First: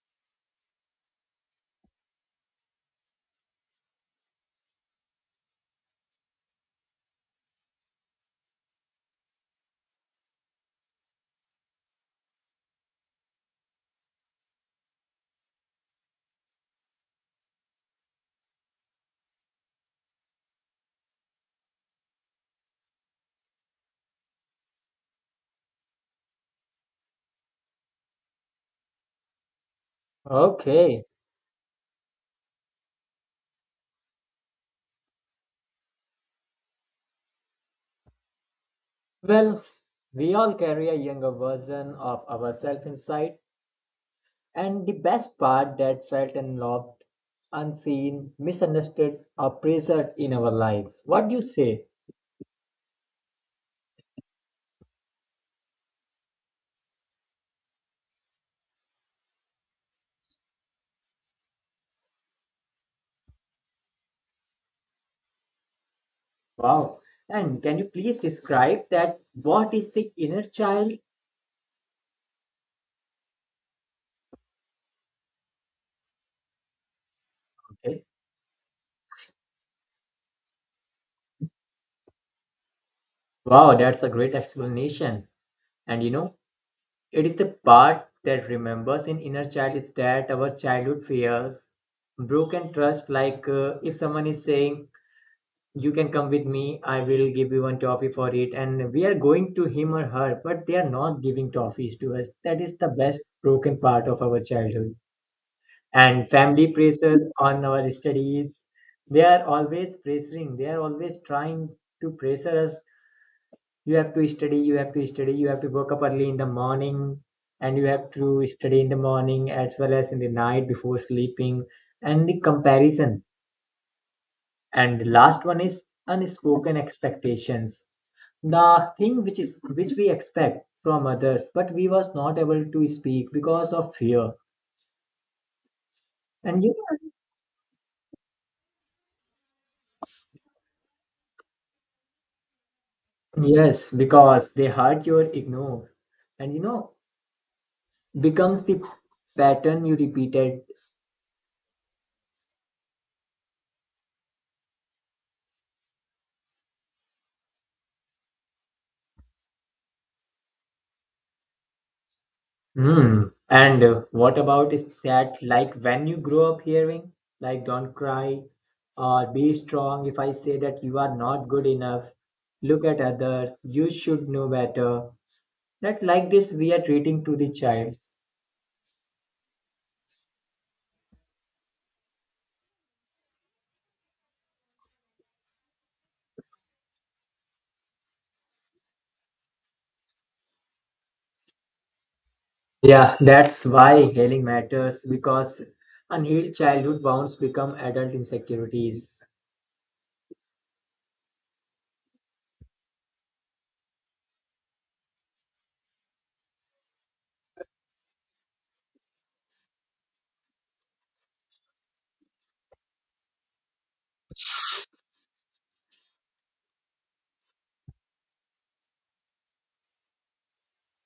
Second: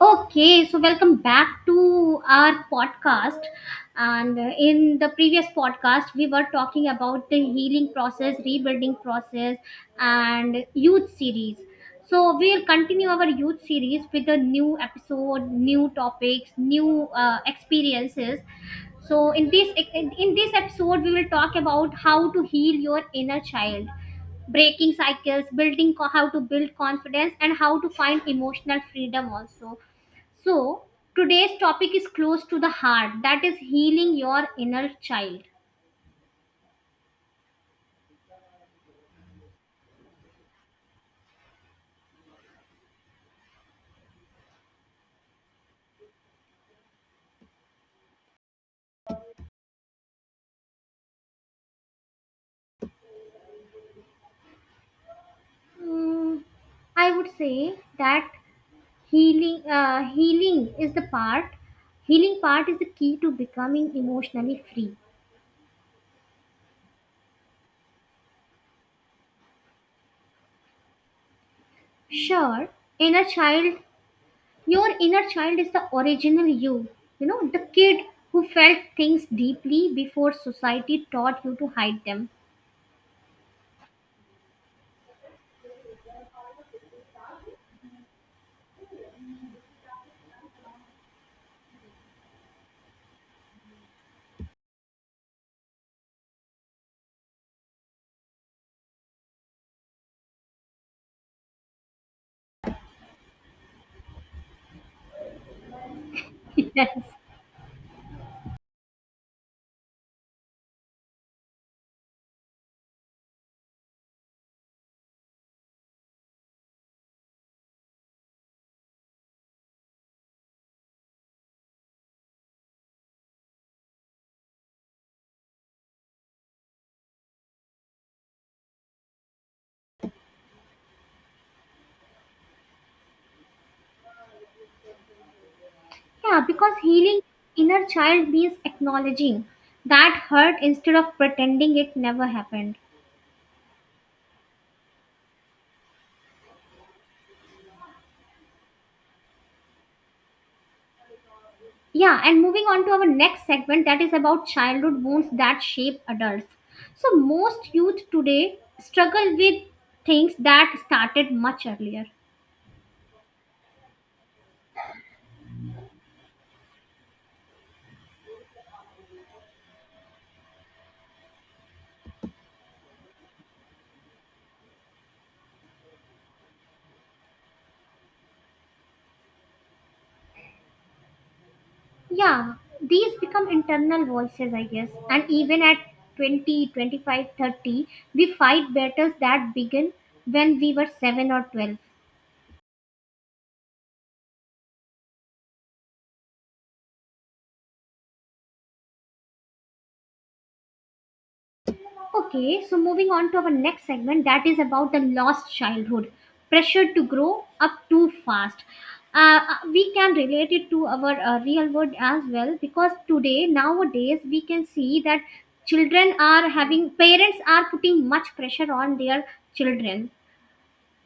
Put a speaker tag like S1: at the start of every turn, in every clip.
S1: Okay, so welcome back to our podcast. And in the previous podcast, we were talking about the healing process, rebuilding process, and youth series. So we'll continue our youth series with a new episode, new topics, new experiences. So in this in this episode, we will talk about how to heal your inner child, breaking cycles, how to build confidence, and how to find emotional freedom also. So
S2: Okay.
S1: today's topic is close to the heart, that is healing your inner child.
S2: Well, we all carry a younger version of ourselves inside, and the best part that felt and loved, unseen, misunderstood, or preserved in our life. What do you say?
S1: Mm, I would say that healing uh, healing is the part healing part is the key to becoming emotionally free.
S2: Wow. And can you please describe that? What is the inner child?
S1: Sure. Inner child. Your inner child is the original you, you know, the kid
S2: Okay.
S1: who felt things deeply before society taught you to hide them.
S2: Wow, that's a great explanation. And you know, it is the part that remembers in inner child is that our childhood fears, broken trust, like if someone is saying, you can come with me. I will give you one toffee for it. And we are going to him or her, but they are not giving toffees to us. That is the best broken part of our childhood. And family
S1: Yes.
S2: pressure on our studies. They are always pressuring. They are always trying to pressure us. You have to study, you have to study, you have to wake up early in the morning, and you have to study in the morning as well as in the night before sleeping. And the comparison. And the last one is unspoken expectations, the thing which we expect from others but we was not able to speak because of fear.
S1: Yeah,
S2: and you
S1: because
S2: know,
S1: healing inner child means acknowledging that hurt instead of pretending it never happened.
S2: yes, because they hurt your ignore, and becomes the pattern you repeated.
S1: Yeah, and moving on to our next segment, that is about childhood wounds that shape adults. So most youth today struggle with things that started much earlier.
S2: Hmm. And what about is that like when you grow up hearing, like don't cry or be strong, if I say that you are not good enough, look at others, you should know better, that like this we are treating to the child.
S1: Yeah, these become internal voices, I guess. And even at 20, 25, 30, we fight battles that begin when we were 7 or 12.
S2: Yeah, that's why healing matters because unhealed childhood wounds become adult insecurities.
S1: Okay, so moving on to our next segment, that is about the lost childhood. Pressure to grow up too fast. We can relate it to our real world as well, because today, nowadays, we can see that children are having, parents are putting much pressure on their children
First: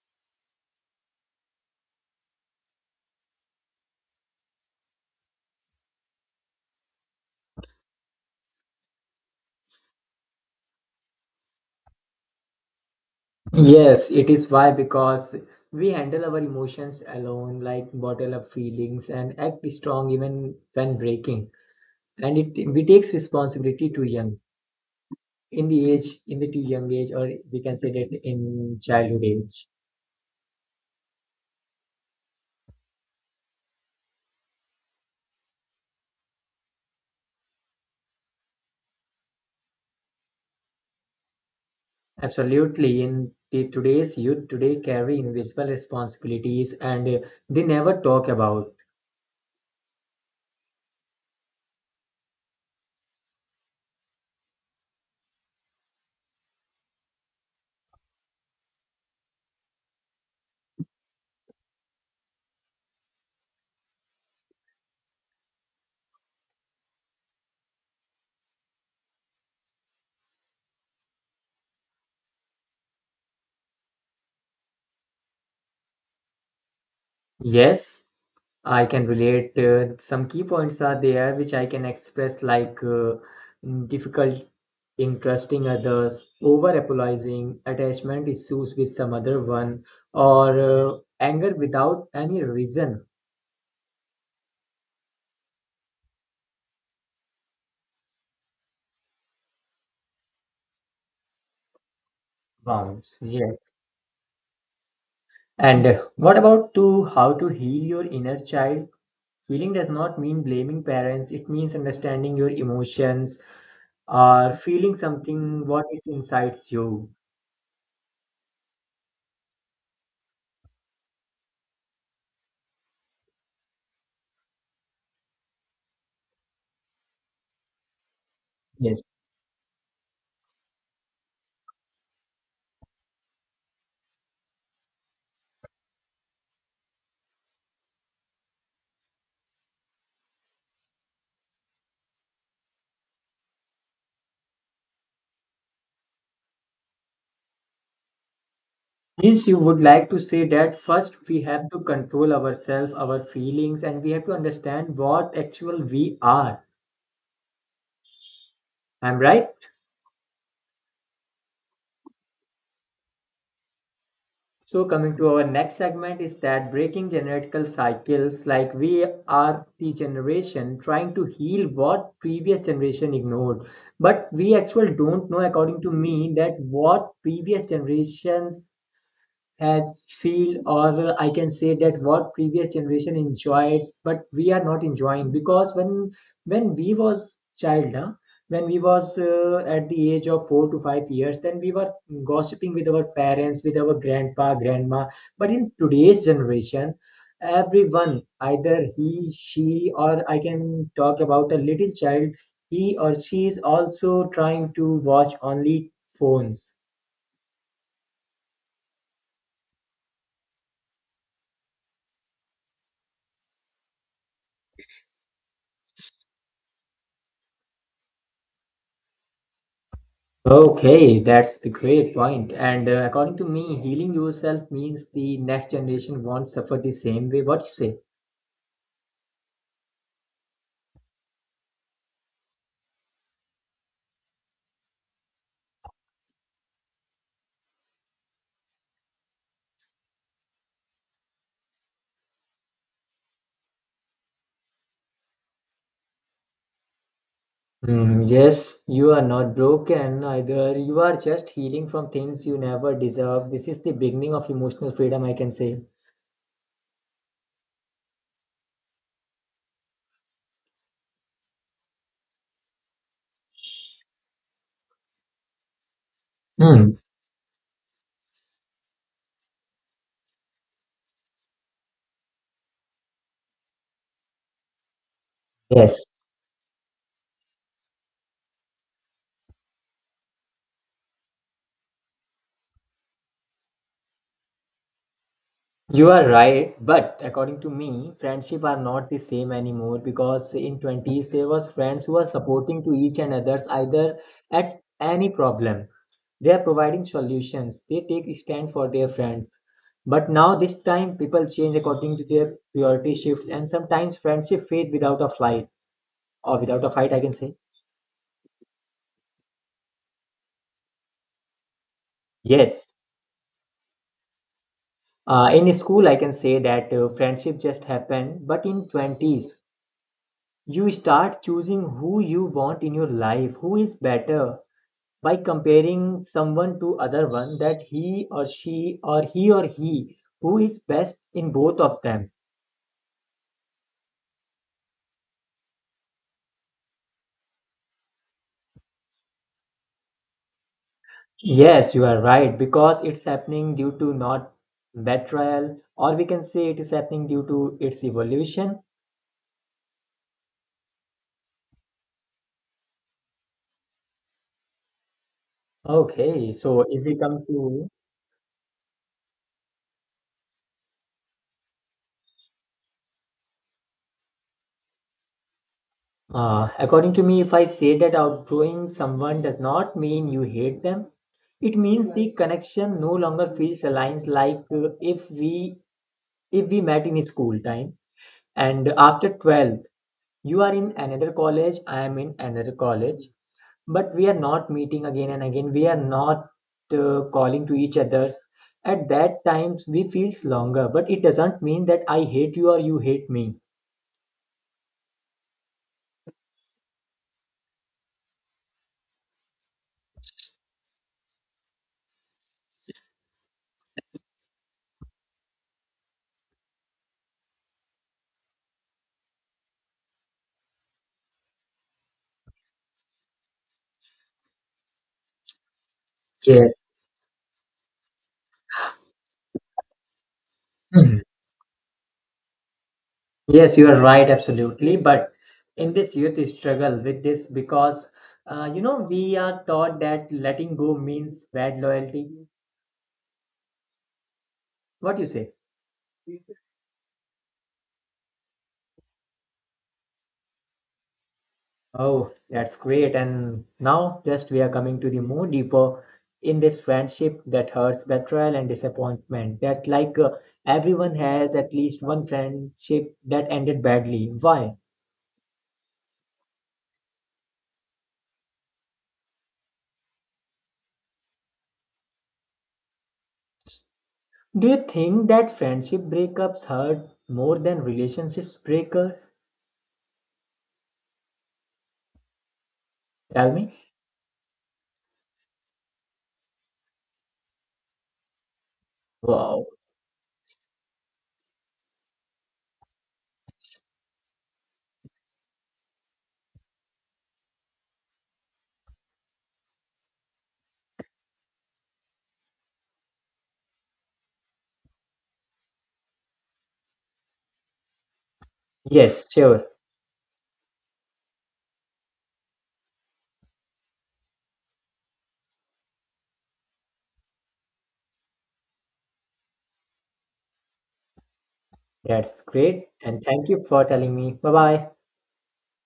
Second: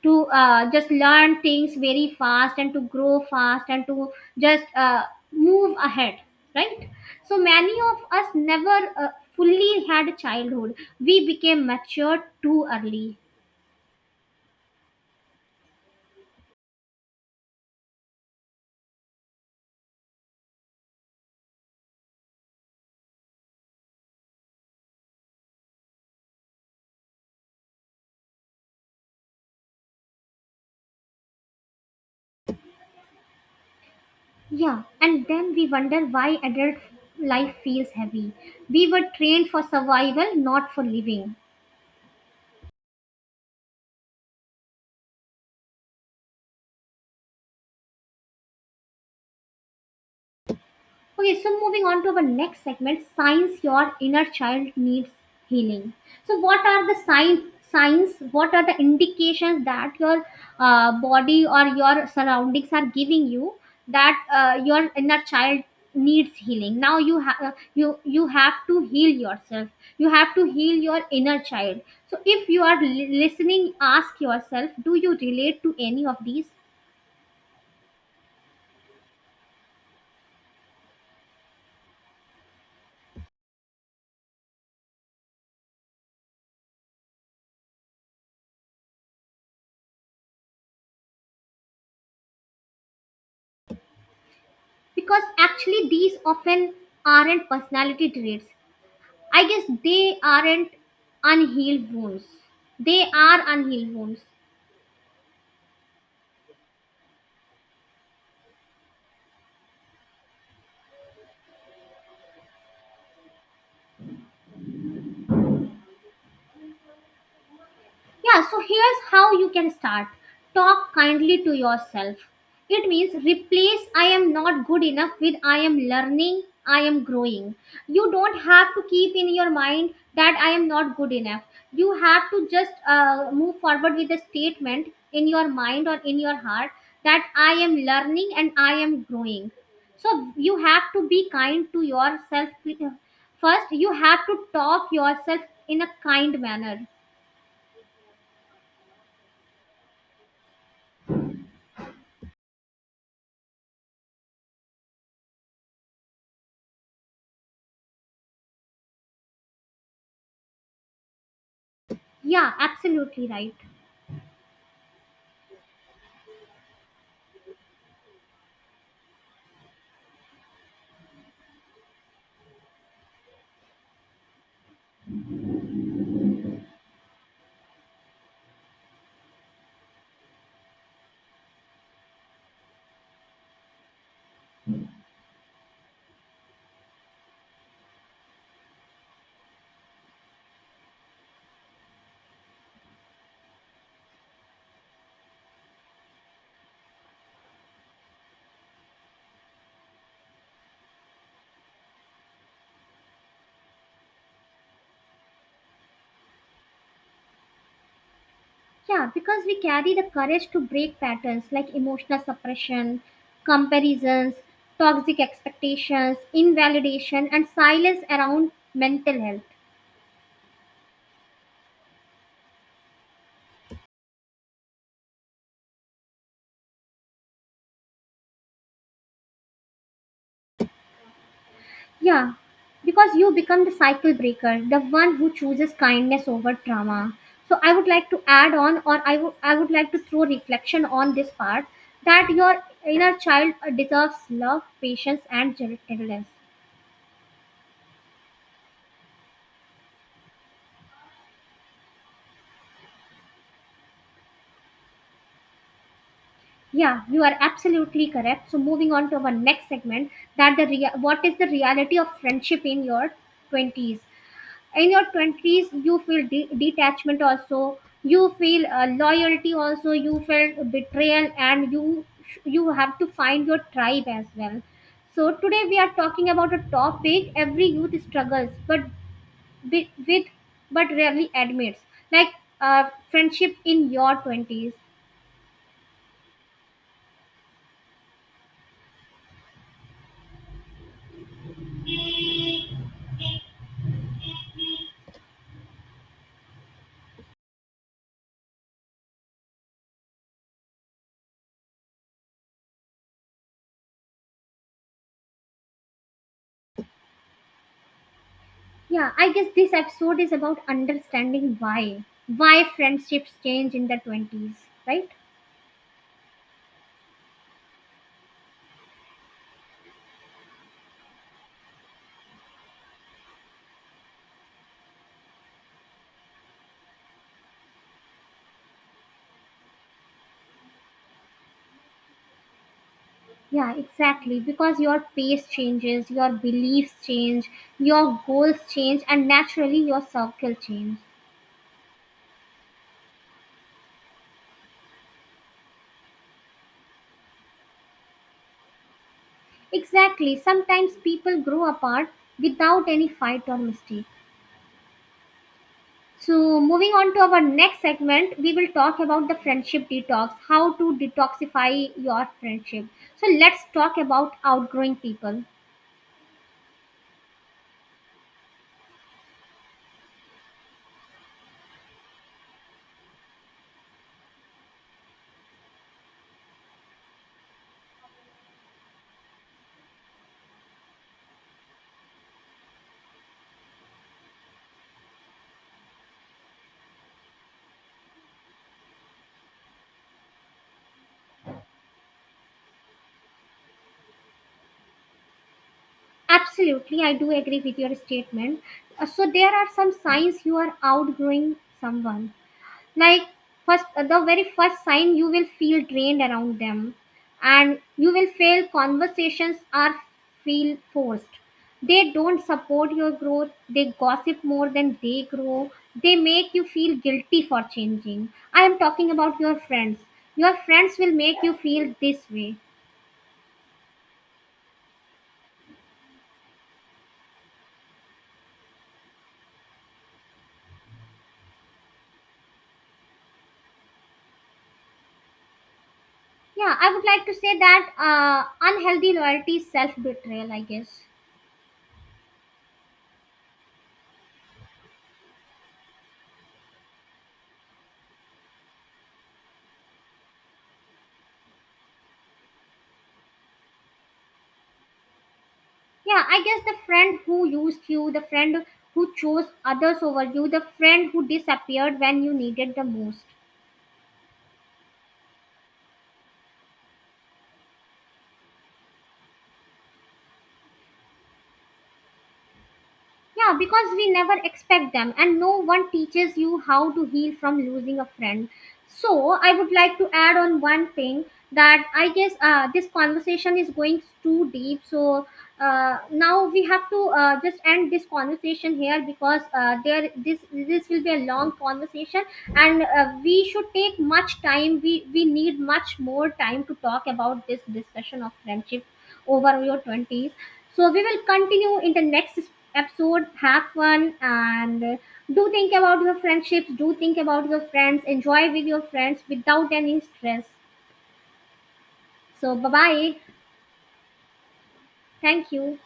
S1: to just learn things very fast and to grow fast and to just move ahead, right? So many of us never fully had a childhood. We became mature too early.
S2: Yes, it is why because we handle our emotions alone, like bottle up feelings and act strong even when breaking. And it we takes responsibility too young, in the too young age, or we can say that in childhood age.
S1: Yeah, and then we wonder why adult life feels heavy. We were trained for survival, not for living.
S2: Absolutely, today's youth today carry invisible responsibilities, and they never talk about.
S1: Okay, so moving on to our next segment, signs your inner child needs healing. So, what are the signs? Signs. What are the indications that your body or your surroundings are giving you that your inner child needs healing? Now you have to heal yourself. You have to heal your inner child. So, if you are listening, ask yourself: do you relate to any of these?
S2: Yes. I can relate. Some key points are there which I can express, like difficult in trusting others, over apologizing, attachment issues with some other one, or anger without any reason.
S1: Because actually, these often aren't personality traits, I guess. They aren't, unhealed wounds. They
S2: Wounds.
S1: are
S2: Yes.
S1: unhealed wounds.
S2: And what about to how to heal your inner child? Healing does not mean blaming parents. It means understanding your emotions or feeling something what is inside you.
S1: Yeah, so here's how you can start. Talk kindly to yourself. It means replace "I am not good enough" with "I am learning, I am growing." You don't have to
S2: Yes.
S1: keep in your mind that I am not good enough. You have to just move forward with a statement in your mind or in your heart that I am learning and I am growing. So you have to be kind to yourself. uh, First, you have to talk yourself in a kind manner.
S2: Means you would like to say that first we have to control ourselves, our feelings, and we have to understand what actual we are. I'm right.
S1: Yeah, absolutely right.
S2: So coming to our next segment is that breaking generational cycles, like we are the generation trying to heal what previous generation ignored, but we actually don't know, according to me, that what previous generations has feel, or I can say that what previous generation enjoyed but we are not enjoying. Because when we was child, when we was at the age of 4 to 5 years, then we were gossiping with our parents, with our grandpa grandma. But in today's generation, everyone, either he she or I can talk about a little child, he or she is also trying to watch only phones.
S1: Yeah, because we carry the courage to break patterns like emotional suppression, comparisons, toxic expectations, invalidation, and silence around mental health.
S2: Okay, that's the great point. And according to me, healing yourself means the next generation won't suffer the same way. What you say?
S1: Yeah, because you become the cycle breaker, the one who chooses kindness over trauma. So I would like to add on, or I would like to throw reflection on this part, that your inner child deserves love, patience, and gentleness.
S2: Hmm, yes, you are not broken either. You are just healing from things you never deserve. This is the beginning of emotional freedom, I can say.
S1: Yeah, you are absolutely correct. So moving on to our next segment, that what is the reality of friendship in your 20s? In your 20s, you feel
S2: Hmm.
S1: detachment also, you feel loyalty also, you feel betrayal, and you you have to find your tribe as well. So today we are
S2: Yes,
S1: talking about a topic every youth struggles with, but rarely admits, like, friendship in your 20s.
S2: you are right. But according to me, friendship are not the same anymore because in 20s there was friends who were supporting to each and others, either at any problem. They are providing solutions. They take stand for their friends. But now this time people change according to their priority shifts, and sometimes friendship fade without a flight, or without a fight I can say.
S1: Yeah, I guess this episode is about understanding why. Why
S2: Yes.
S1: friendships change in the 20s, right?
S2: In school I can say that friendship just happened, but in 20s you start choosing who you want in your life, who is better by comparing someone to other one, that he or she or he who is best in both of them.
S1: Yeah, exactly. Because your pace changes, your beliefs change, your goals change, and naturally your circle change.
S2: Yes, you are right because it's happening due to not betrayal, or we can say it is happening due to its evolution.
S1: Exactly. Sometimes people grow apart without any fight or mistake.
S2: Okay,
S1: So,
S2: so
S1: moving
S2: if
S1: on
S2: we
S1: to our
S2: come
S1: next
S2: to
S1: segment, we will talk about the friendship detox, how to detoxify your friendship. So, let's talk about outgrowing people.
S2: according to me, if I say that outgrowing someone does not mean you hate them, it means the connection no longer feels aligned, like if we met in school time, and after 12th you are in another college, I am in another college, but we are not meeting again and again, we are not calling to each others. At that times we feels longer, but it doesn't mean that I hate you or you hate me.
S1: Absolutely, I do agree with your statement. So there are some signs you are outgrowing someone. Like first, the very first sign, you will feel drained around them, and you will feel conversations are feel forced. They don't support your growth. They gossip more than they grow. They make you
S2: Yes.
S1: feel guilty for changing. I am talking about your friends. Your friends will
S2: Mhm.
S1: make you feel this way.
S2: Yes, you are right, absolutely. But in this youth struggle with this because you know we are taught that letting go means bad loyalty. What do you say?
S1: Yeah, I would like to say that unhealthy loyalty is self betrayal, I guess.
S2: Oh, that's great. And now, just we are coming to the more deeper in this friendship that hurts betrayal and disappointment. That, like, everyone has at least one friendship that ended badly. Why?
S1: Yeah, I guess the friend who used you, the friend who chose others over you, the friend who disappeared when you needed the most.
S2: Do you think that friendship breakups hurt more than relationships breakers? Tell
S1: Yeah,
S2: me.
S1: because we never expect them, and no one teaches you how to heal from losing a friend. So, I
S2: Wow.
S1: would like to add on one thing that I guess this conversation is going too deep. So, now we have to just end this conversation here, because there this this will be a long conversation, and we should take much time. We need much more time to talk about this discussion of friendship
S2: Yes,
S1: over
S2: sure.
S1: your twenties. So, we will continue in the next episode. Have fun and do think about your friendships. Do think about your friends. Enjoy with your friends without any stress.
S2: That's
S1: So, bye
S2: great.
S1: bye.
S2: And thank you for telling me. Bye bye.
S1: Thank you.